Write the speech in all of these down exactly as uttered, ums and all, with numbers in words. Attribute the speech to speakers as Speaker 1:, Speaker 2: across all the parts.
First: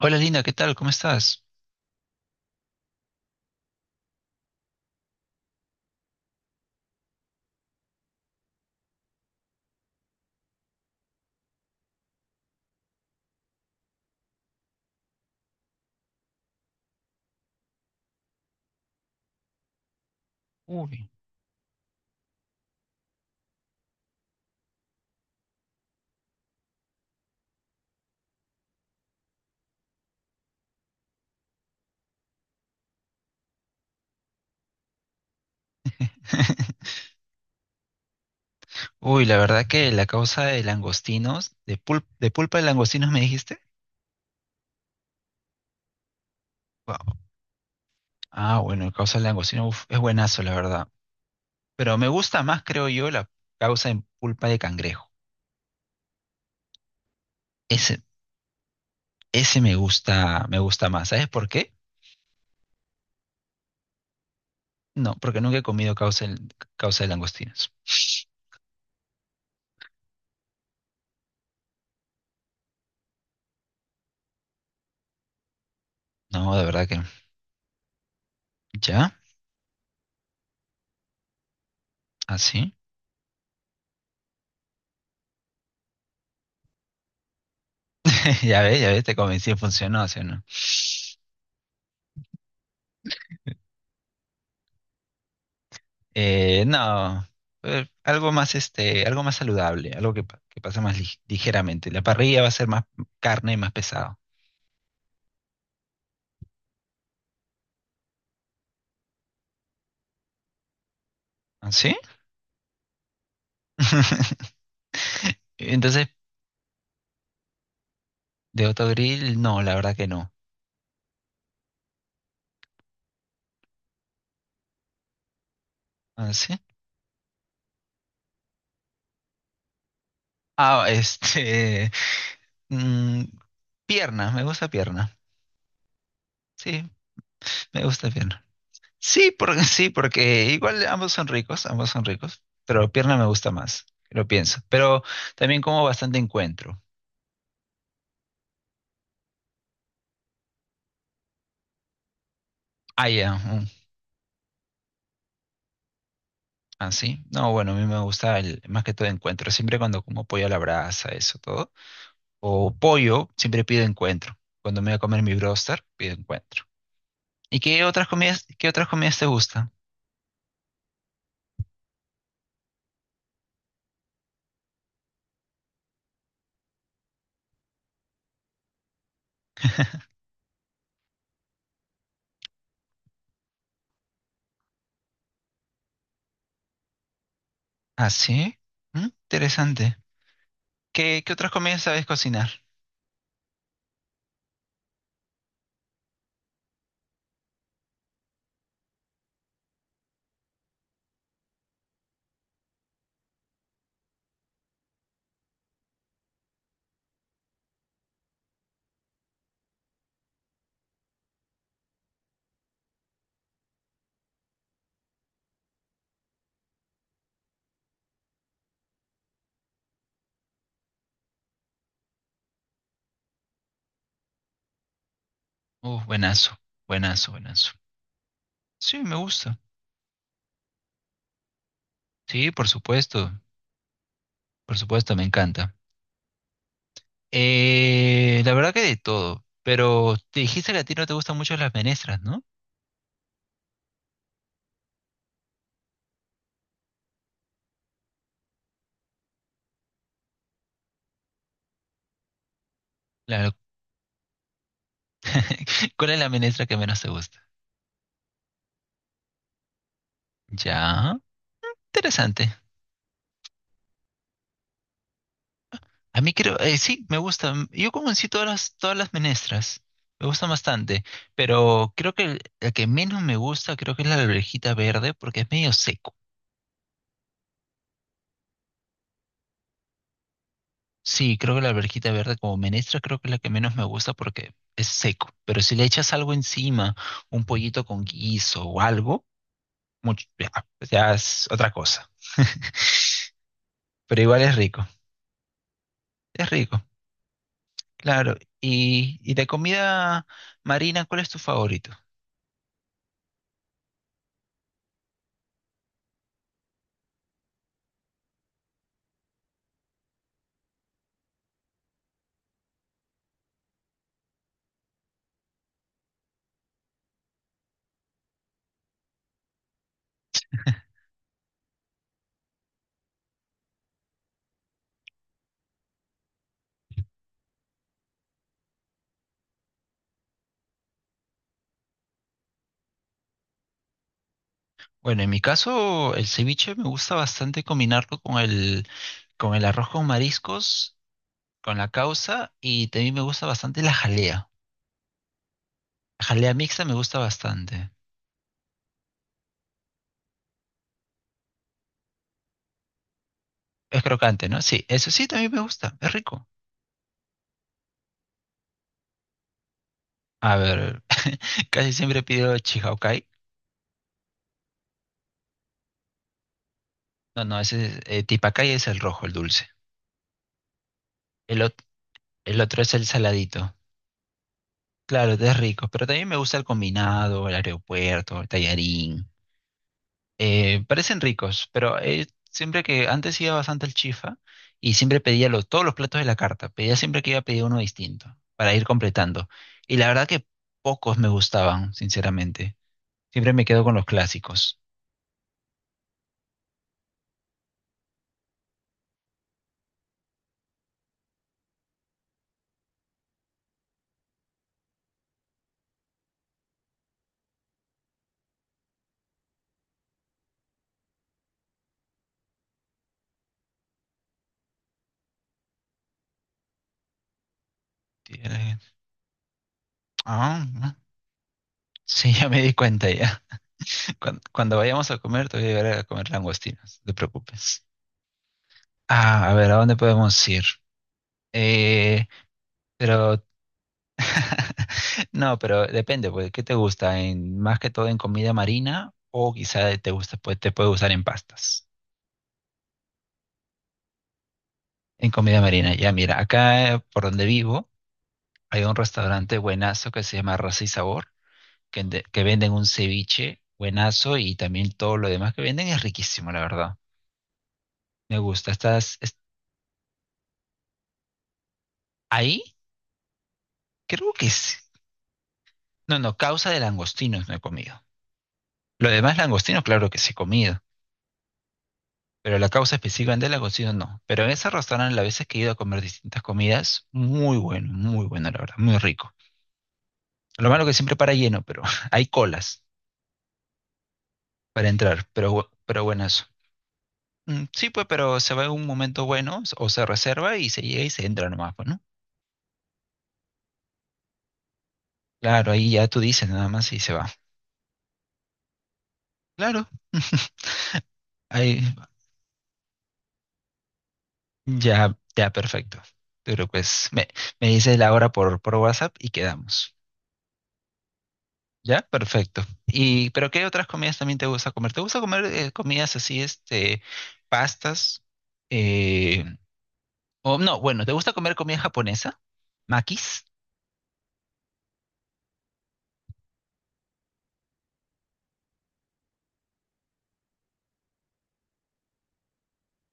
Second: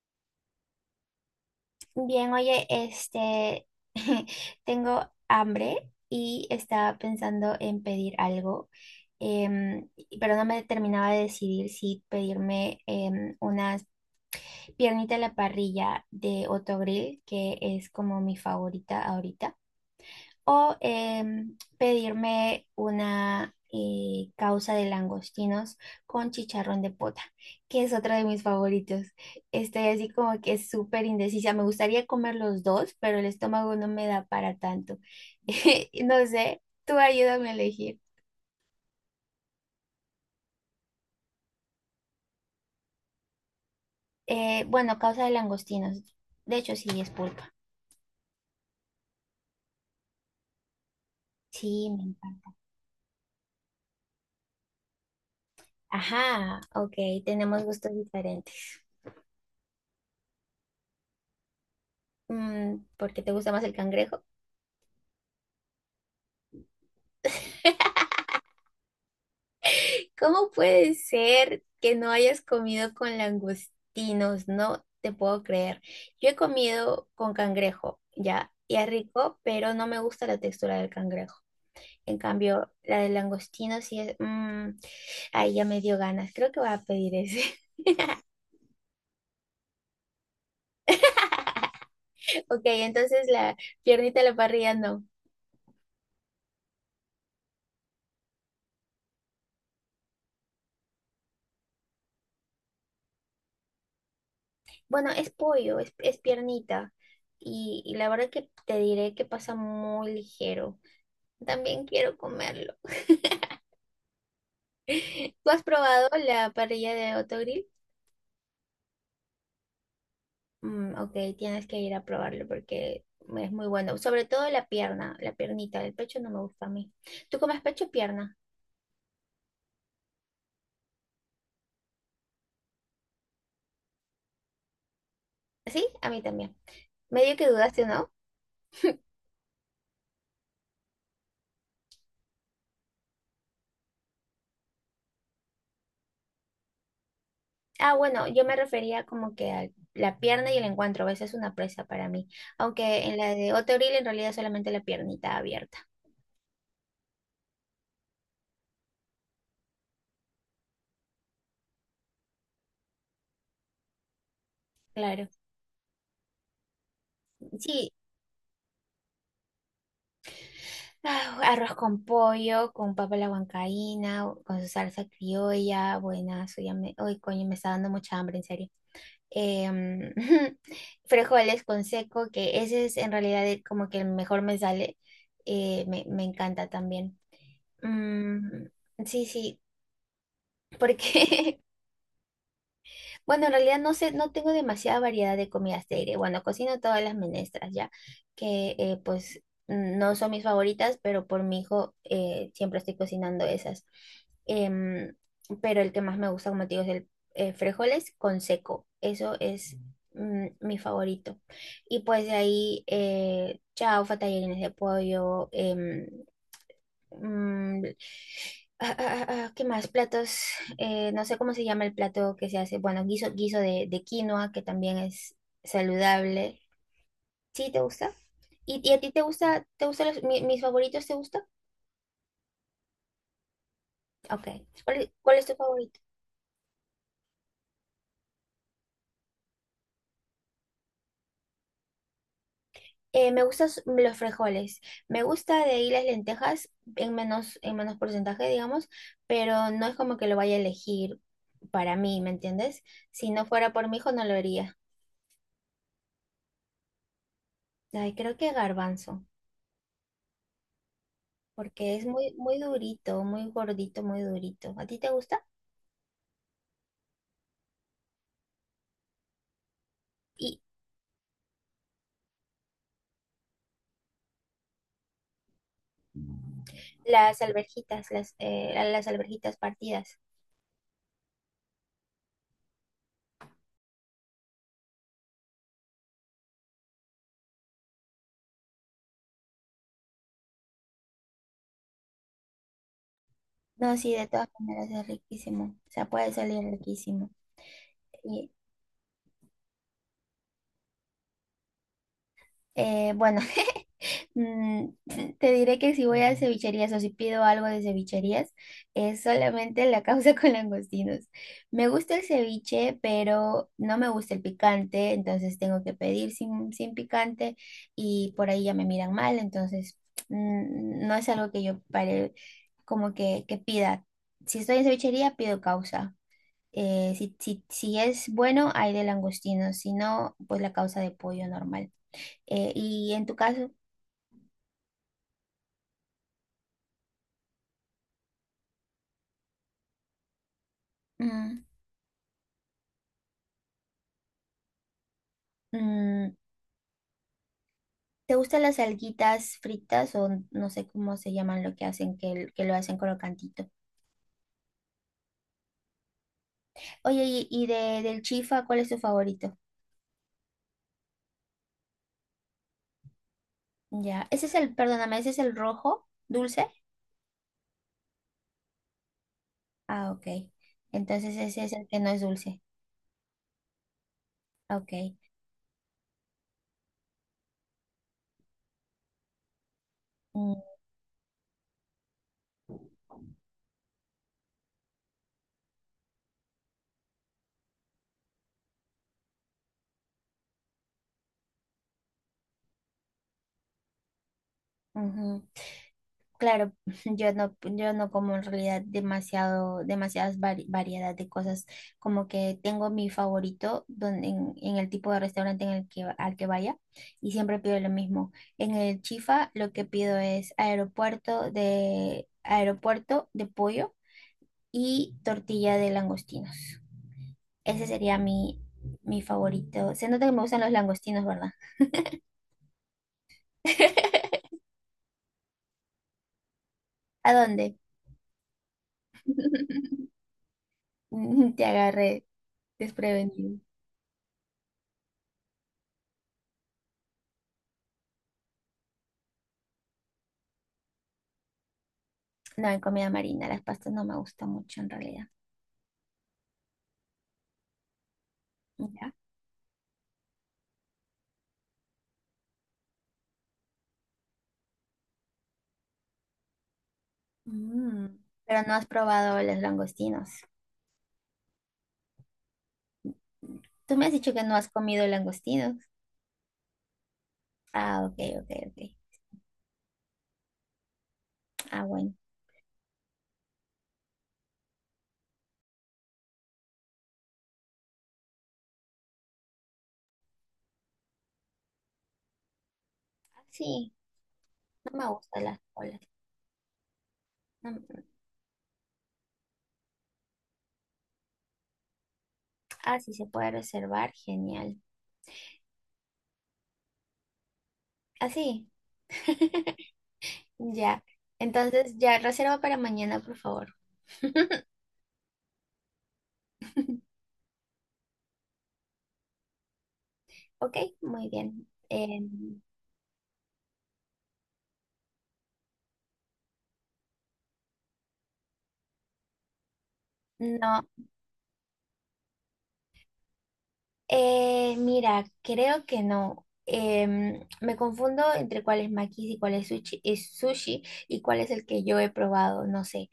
Speaker 1: Hola Linda, ¿qué tal? ¿Cómo estás?
Speaker 2: Bien, oye, este, tengo hambre y estaba pensando en pedir algo, em, pero no me terminaba de decidir si pedirme em, unas piernitas a la parrilla de Otto Grill, que es como mi favorita ahorita, o
Speaker 1: Uy.
Speaker 2: em, pedirme una eh, causa de langostinos con chicharrón de pota, que es otro de mis favoritos. Estoy así como que súper indecisa. Me gustaría comer los dos, pero el estómago no me da para tanto. No sé, tú ayúdame a elegir.
Speaker 1: Uy, la verdad que la causa de langostinos, de, pul- de pulpa de langostinos me dijiste.
Speaker 2: Eh, bueno, causa de langostinos. De hecho, sí, es
Speaker 1: Wow.
Speaker 2: pulpa.
Speaker 1: Ah, bueno, la causa de langostinos uf, es buenazo, la verdad.
Speaker 2: Sí,
Speaker 1: Pero
Speaker 2: me
Speaker 1: me gusta
Speaker 2: encanta.
Speaker 1: más, creo yo, la causa en pulpa de cangrejo.
Speaker 2: Ajá, ok, tenemos gustos
Speaker 1: Ese,
Speaker 2: diferentes.
Speaker 1: ese me gusta, me gusta más. ¿Sabes por qué?
Speaker 2: Mm, ¿por qué te gusta más el cangrejo?
Speaker 1: No, porque nunca he comido causa, en- causa de langostinos.
Speaker 2: ¿Cómo puede ser que no hayas comido con langostinos? No te puedo creer. Yo he
Speaker 1: No, de verdad que no.
Speaker 2: comido con cangrejo, ya, y es
Speaker 1: ¿Ya?
Speaker 2: rico, pero no me gusta la textura del cangrejo. En cambio,
Speaker 1: ¿Así?
Speaker 2: la del langostino sí es... mm, ay, ya me dio ganas. Creo que voy a pedir ese.
Speaker 1: Ya ves, ya ves, te convencí, funcionó, ¿sí o no?
Speaker 2: Ok, entonces la piernita a la parrilla no.
Speaker 1: Eh, no, eh, algo más este, algo más saludable, algo que, pa- que pasa más lig- ligeramente. La parrilla va a ser más carne y más pesado.
Speaker 2: Bueno, es pollo, es, es piernita. Y, y la verdad que te diré que pasa muy ligero.
Speaker 1: ¿Ah,
Speaker 2: También
Speaker 1: sí?
Speaker 2: quiero comerlo. ¿Tú has
Speaker 1: Entonces,
Speaker 2: probado la parrilla de Autogrill?
Speaker 1: de autogrill, no, la verdad que no.
Speaker 2: Mm, ok, tienes que ir a probarlo porque es muy bueno. Sobre todo la pierna, la piernita, el pecho no
Speaker 1: ¿Ah,
Speaker 2: me
Speaker 1: sí?
Speaker 2: gusta a mí. ¿Tú comes pecho o pierna?
Speaker 1: Ah, este, mm, pierna, me gusta pierna.
Speaker 2: ¿Sí? A mí también.
Speaker 1: Sí,
Speaker 2: Medio que
Speaker 1: me
Speaker 2: dudaste,
Speaker 1: gusta
Speaker 2: ¿no?
Speaker 1: pierna. Sí, porque sí, porque igual ambos son ricos, ambos son ricos, pero pierna me gusta más, lo pienso. Pero también como bastante encuentro.
Speaker 2: Ah, bueno, yo me refería como que a la pierna y el encuentro. A veces es una presa para mí. Aunque
Speaker 1: Ah,
Speaker 2: en la
Speaker 1: ya.
Speaker 2: de
Speaker 1: Mm.
Speaker 2: Autogrill en realidad es solamente la piernita abierta.
Speaker 1: Ah, sí. No, bueno, a mí me gusta el, más que todo encuentro. Siempre cuando como pollo a la brasa, eso todo. O pollo, siempre pido encuentro. Cuando me voy a comer
Speaker 2: Claro.
Speaker 1: mi broster, pido encuentro. ¿Y qué
Speaker 2: Sí,
Speaker 1: otras comidas, qué otras comidas te gustan?
Speaker 2: ah, arroz con pollo, con papa a la huancaína, con su salsa criolla, buenazo, ya me, uy, coño, me está dando mucha hambre, en serio. Em, frijoles con seco, que ese es en realidad el- como que el mejor me sale, eh, me, me encanta también.
Speaker 1: Ah, sí.
Speaker 2: Mm,
Speaker 1: Mm,
Speaker 2: sí, sí,
Speaker 1: interesante. ¿Qué, qué otras
Speaker 2: porque
Speaker 1: comidas sabes cocinar?
Speaker 2: Bueno, en realidad no sé, no tengo demasiada variedad de comidas de aire. Bueno, cocino todas las menestras ya, que eh, pues mm, no son mis favoritas, pero por mi hijo eh, siempre estoy cocinando esas. Em, pero el que más me gusta, como te digo, es el eh, frijoles con seco. Eso es mm, mi favorito. Y pues de ahí, eh, chaufa, tallarines de pollo, em, mm, ah, ah, ah, ah, ¿qué más? Platos, eh, no sé cómo se llama el plato que se hace. Bueno, guiso, guiso de, de quinoa, que también es
Speaker 1: Uh, buenazo,
Speaker 2: saludable.
Speaker 1: buenazo,
Speaker 2: ¿Sí
Speaker 1: buenazo.
Speaker 2: te gusta? ¿Y, y
Speaker 1: Sí,
Speaker 2: a ti
Speaker 1: me
Speaker 2: te
Speaker 1: gusta.
Speaker 2: gusta, te gustan los- mi- mis favoritos, te gusta?
Speaker 1: Sí, por supuesto,
Speaker 2: Ok.
Speaker 1: por
Speaker 2: ¿Cuál, es
Speaker 1: supuesto, me
Speaker 2: cuál es tu
Speaker 1: encanta.
Speaker 2: favorito?
Speaker 1: Eh, la verdad que de todo. Pero te dijiste que a ti no te gustan mucho las menestras, ¿no?
Speaker 2: Eh, me gustan s- los frijoles. Me gusta de ahí las lentejas en menos, en menos porcentaje, digamos, pero no es como que lo vaya a elegir para mí, ¿me entiendes? Si no
Speaker 1: La-
Speaker 2: fuera por mi hijo, no lo haría.
Speaker 1: ¿Cuál es la ministra que menos te gusta?
Speaker 2: Ay, creo que garbanzo.
Speaker 1: Ya,
Speaker 2: Porque es muy,
Speaker 1: interesante.
Speaker 2: muy durito, muy gordito, muy durito. ¿A ti te gusta?
Speaker 1: A mí creo, eh, sí, me gusta. Yo como en sí todas las, todas las menestras. Me gustan
Speaker 2: Y
Speaker 1: bastante. Pero creo que el- la que menos me gusta creo que es la alverjita verde porque es medio seco.
Speaker 2: las alverjitas, las, eh, las alverjitas partidas.
Speaker 1: Sí, creo que la alverjita verde como menestra creo que es la que menos me gusta porque es seco. Pero si le echas algo encima, un pollito con guiso o algo, mucho, ya, ya es otra cosa.
Speaker 2: No, sí,
Speaker 1: Pero
Speaker 2: de
Speaker 1: igual
Speaker 2: todas
Speaker 1: es rico.
Speaker 2: maneras es riquísimo. O sea, puede
Speaker 1: Es
Speaker 2: salir
Speaker 1: rico.
Speaker 2: riquísimo.
Speaker 1: Claro,
Speaker 2: Y
Speaker 1: y, y de comida marina, ¿cuál es tu favorito?
Speaker 2: eh, bueno. Mm, eh, te diré que si voy a cevicherías o si pido algo de cevicherías, es solamente la causa con langostinos. Me gusta el ceviche, pero no me gusta el picante, entonces tengo que pedir sin, sin picante y por ahí ya me miran mal, entonces mm, no es algo que yo pare, como que, que pida. Si estoy en cevichería, pido causa. Eh, si, si, si es bueno, hay de langostinos, si no, pues la causa de pollo normal. Eh, y en tu caso...
Speaker 1: Bueno, en mi caso, el ceviche me gusta bastante combinarlo con el, con el arroz con mariscos,
Speaker 2: mm,
Speaker 1: con la causa, y también me gusta bastante la jalea. La
Speaker 2: mm,
Speaker 1: jalea mixta me gusta bastante.
Speaker 2: ¿te gustan las alguitas fritas o no sé cómo se llaman lo que hacen, que, que lo hacen crocantito?
Speaker 1: Es crocante, ¿no? Sí, eso sí, también me gusta, es rico.
Speaker 2: Oye, y, y de, del chifa, ¿cuál es tu favorito?
Speaker 1: A ver, casi siempre pido chihaucay.
Speaker 2: Ya, ese es el, perdóname, ese es el rojo, dulce.
Speaker 1: No, no, ese es, eh, tipacay es el rojo, el dulce.
Speaker 2: Ah, ok. Entonces
Speaker 1: El,
Speaker 2: ese es
Speaker 1: ot-
Speaker 2: el que no es
Speaker 1: el
Speaker 2: dulce.
Speaker 1: otro es el saladito.
Speaker 2: Ok.
Speaker 1: Claro, es rico, pero también me gusta el combinado, el aeropuerto, el tallarín.
Speaker 2: Mm,
Speaker 1: Eh, parecen ricos, pero eh, siempre que antes iba bastante al Chifa y siempre pedía lo- todos los platos de la carta, pedía siempre que iba a pedir uno distinto para ir completando. Y la verdad que pocos me gustaban, sinceramente. Siempre me quedo con los clásicos.
Speaker 2: ujú. Claro, yo no, yo no como en realidad demasiado, demasiadas vari- variedad de cosas. Como que tengo mi favorito donde, en, en el tipo de restaurante en el que, al que vaya y siempre pido lo mismo. En el Chifa lo que pido es aeropuerto de, aeropuerto de pollo y tortilla de langostinos. Ese sería mi,
Speaker 1: Tiene-
Speaker 2: mi favorito. Se nota que me gustan
Speaker 1: Ah, ah,
Speaker 2: los
Speaker 1: no,
Speaker 2: langostinos, ¿verdad?
Speaker 1: sí, ya me di cuenta ya. Cuando, cuando vayamos a comer, te voy a llevar a comer langostinos, no te
Speaker 2: ¿A dónde?
Speaker 1: preocupes. Ah, a ver, ¿a dónde podemos ir?
Speaker 2: Te agarré
Speaker 1: Eh, pero
Speaker 2: desprevenido.
Speaker 1: no, pero depende, pues, ¿qué te gusta? En, más que todo en comida marina o quizá te gusta, pues, te puede usar en pastas.
Speaker 2: No, en comida marina, las pastas no me gustan mucho en realidad.
Speaker 1: En comida marina, ya mira, acá eh, por donde vivo hay un
Speaker 2: ¿Ya?
Speaker 1: restaurante buenazo que se llama Raza y Sabor, que, de- que venden un ceviche buenazo y también todo lo demás que venden es riquísimo, la verdad.
Speaker 2: Mm.
Speaker 1: Me
Speaker 2: Pero
Speaker 1: gusta.
Speaker 2: no has
Speaker 1: ¿Estás es-
Speaker 2: probado los langostinos.
Speaker 1: ahí?
Speaker 2: Tú me has
Speaker 1: Creo
Speaker 2: dicho que
Speaker 1: que
Speaker 2: no has
Speaker 1: sí.
Speaker 2: comido langostinos.
Speaker 1: No, no, causa de langostinos no he comido.
Speaker 2: Ah, ok, ok, ok.
Speaker 1: Lo demás langostinos, claro que sí he comido.
Speaker 2: Ah, bueno.
Speaker 1: Pero la causa específicamente la consigo no. Pero en ese restaurante, las veces que he ido a comer distintas comidas, muy bueno, muy bueno, la verdad, muy rico. Lo malo que siempre para lleno, pero hay colas
Speaker 2: Ah, sí,
Speaker 1: para
Speaker 2: no me
Speaker 1: entrar,
Speaker 2: gustan
Speaker 1: pero,
Speaker 2: las
Speaker 1: bu-
Speaker 2: colas.
Speaker 1: pero buenas. Mm,
Speaker 2: No
Speaker 1: sí,
Speaker 2: me-
Speaker 1: pues, pero se va en un momento bueno, s- o se reserva y se llega y se entra nomás, pues, ¿no?
Speaker 2: Ah, sí, se puede reservar. Genial.
Speaker 1: Claro, ahí ya tú dices nada más y se va.
Speaker 2: Ah, sí.
Speaker 1: Claro,
Speaker 2: Ya.
Speaker 1: ahí
Speaker 2: Entonces, ya, reserva para mañana, por favor.
Speaker 1: ya, ya, perfecto. Pero pues me, me dices la hora por, por WhatsApp y quedamos.
Speaker 2: Ok, muy bien.
Speaker 1: Ya,
Speaker 2: Em,
Speaker 1: perfecto. Y, pero ¿qué otras comidas también te gusta comer? ¿Te gusta comer eh, comidas así, este, pastas? Eh, o no,
Speaker 2: no.
Speaker 1: bueno, ¿te gusta comer comida japonesa? ¿Makis?
Speaker 2: Eh, mira, creo que no. Em, me confundo entre cuál es Makis y cuál es sushi, es sushi y cuál es el que yo he probado, no sé.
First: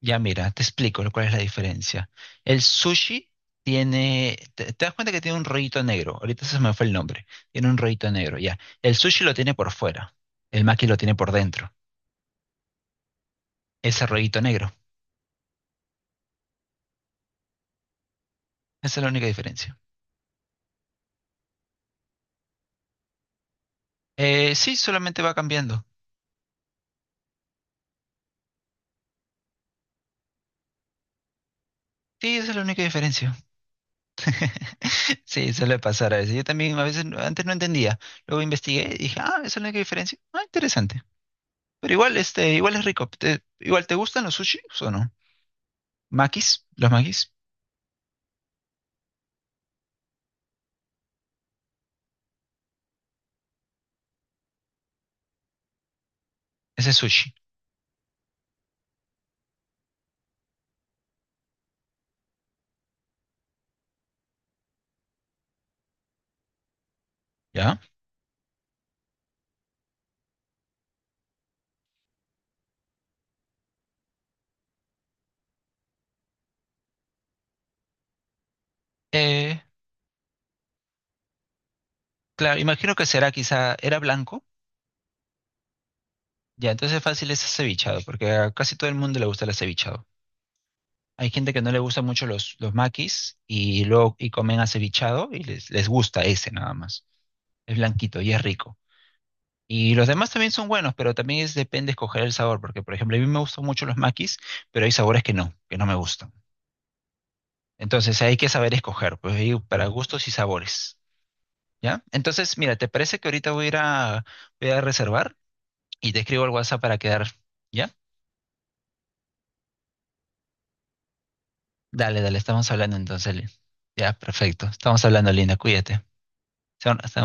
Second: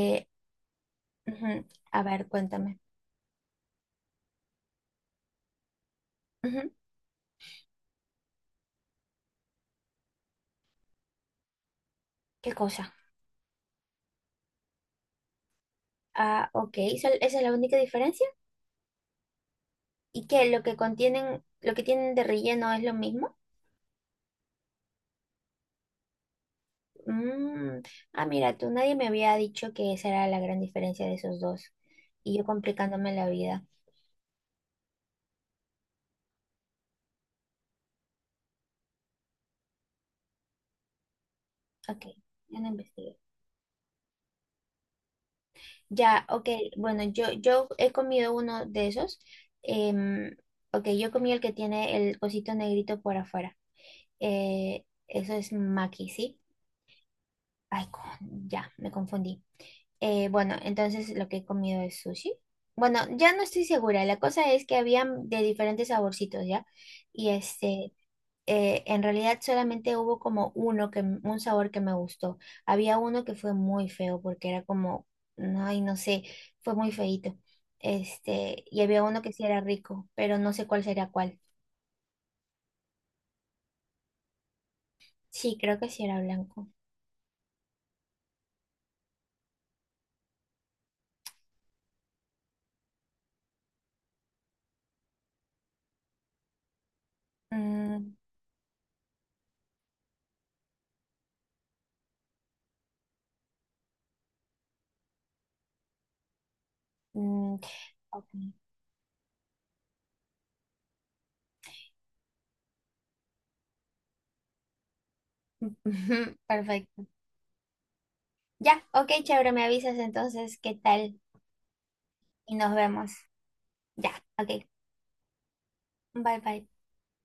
Speaker 1: Ya mira, te explico lo- cuál es la
Speaker 2: ujú, a
Speaker 1: diferencia.
Speaker 2: ver,
Speaker 1: El
Speaker 2: cuéntame.
Speaker 1: sushi tiene, te, te das cuenta que tiene un rollito negro. Ahorita se
Speaker 2: Ujú,
Speaker 1: me fue el nombre. Tiene un rollito negro, ya. El sushi lo tiene por fuera. El maki lo tiene por dentro.
Speaker 2: ¿qué cosa?
Speaker 1: Ese rollito negro.
Speaker 2: Ah, ok, ¿esa esa es la única diferencia?
Speaker 1: Esa es la única diferencia.
Speaker 2: ¿Y qué? ¿Lo que contienen, lo que tienen de relleno es lo mismo?
Speaker 1: Eh, sí, solamente va cambiando.
Speaker 2: Mm, ah, mira, tú nadie me había dicho que esa era la gran diferencia de esos dos.
Speaker 1: Sí,
Speaker 2: Y yo
Speaker 1: esa es la única
Speaker 2: complicándome la
Speaker 1: diferencia.
Speaker 2: vida.
Speaker 1: Sí, suele pasar a veces. Yo también a veces no- antes no entendía. Luego investigué y dije, ah, esa es la única diferencia. Ah, interesante. Pero
Speaker 2: Ok,
Speaker 1: igual, este,
Speaker 2: ya no
Speaker 1: igual es rico.
Speaker 2: investigué.
Speaker 1: Te- igual, ¿te gustan los sushis o no?
Speaker 2: Ya, ok,
Speaker 1: Makis, los
Speaker 2: bueno, yo,
Speaker 1: makis,
Speaker 2: yo he comido uno de esos. em, ok, yo comí el que tiene el cosito negrito por afuera. Eh, eso es maki, ¿sí?
Speaker 1: ese es sushi,
Speaker 2: Ay, con- ya, me confundí. Eh, bueno, entonces lo que he comido es sushi. Bueno, ya no estoy segura. La cosa es que había de diferentes saborcitos, ¿ya? Y
Speaker 1: ¿ya?
Speaker 2: este, eh, en realidad solamente hubo como uno que, m- un sabor que me gustó. Había uno que fue muy feo porque era como, no, ay, no sé, fue muy feíto. Este, y había uno que sí era
Speaker 1: Eh,
Speaker 2: rico, pero no sé cuál sería cuál.
Speaker 1: claro, imagino que será quizá, era blanco,
Speaker 2: Sí, creo que sí era blanco.
Speaker 1: ya, entonces fácil es cevichado, porque a casi todo el mundo le gusta el acevichado. Hay gente que no le gusta mucho los, los makis y luego y comen acevichado y les, les gusta ese nada más. Es
Speaker 2: Mm,
Speaker 1: blanquito y es rico. Y los demás también son buenos, pero también es, depende escoger el sabor, porque por ejemplo, a mí me gustan mucho los maquis, pero hay sabores que no, que no me gustan.
Speaker 2: mm,
Speaker 1: Entonces
Speaker 2: ok.
Speaker 1: hay que saber escoger, pues ahí para gustos y sabores, ¿ya? Entonces, mira, ¿te parece que ahorita voy a ir a, voy a reservar y te escribo al WhatsApp para
Speaker 2: Perfecto.
Speaker 1: quedar, ¿ya?
Speaker 2: Ya, ok, chévere, me avisas entonces qué tal
Speaker 1: Dale, dale,
Speaker 2: y
Speaker 1: estamos
Speaker 2: nos
Speaker 1: hablando
Speaker 2: vemos.
Speaker 1: entonces, Lin.
Speaker 2: Ya,
Speaker 1: Ya,
Speaker 2: ok.
Speaker 1: perfecto. Estamos hablando, Linda, cuídate.
Speaker 2: Bye bye.
Speaker 1: Se-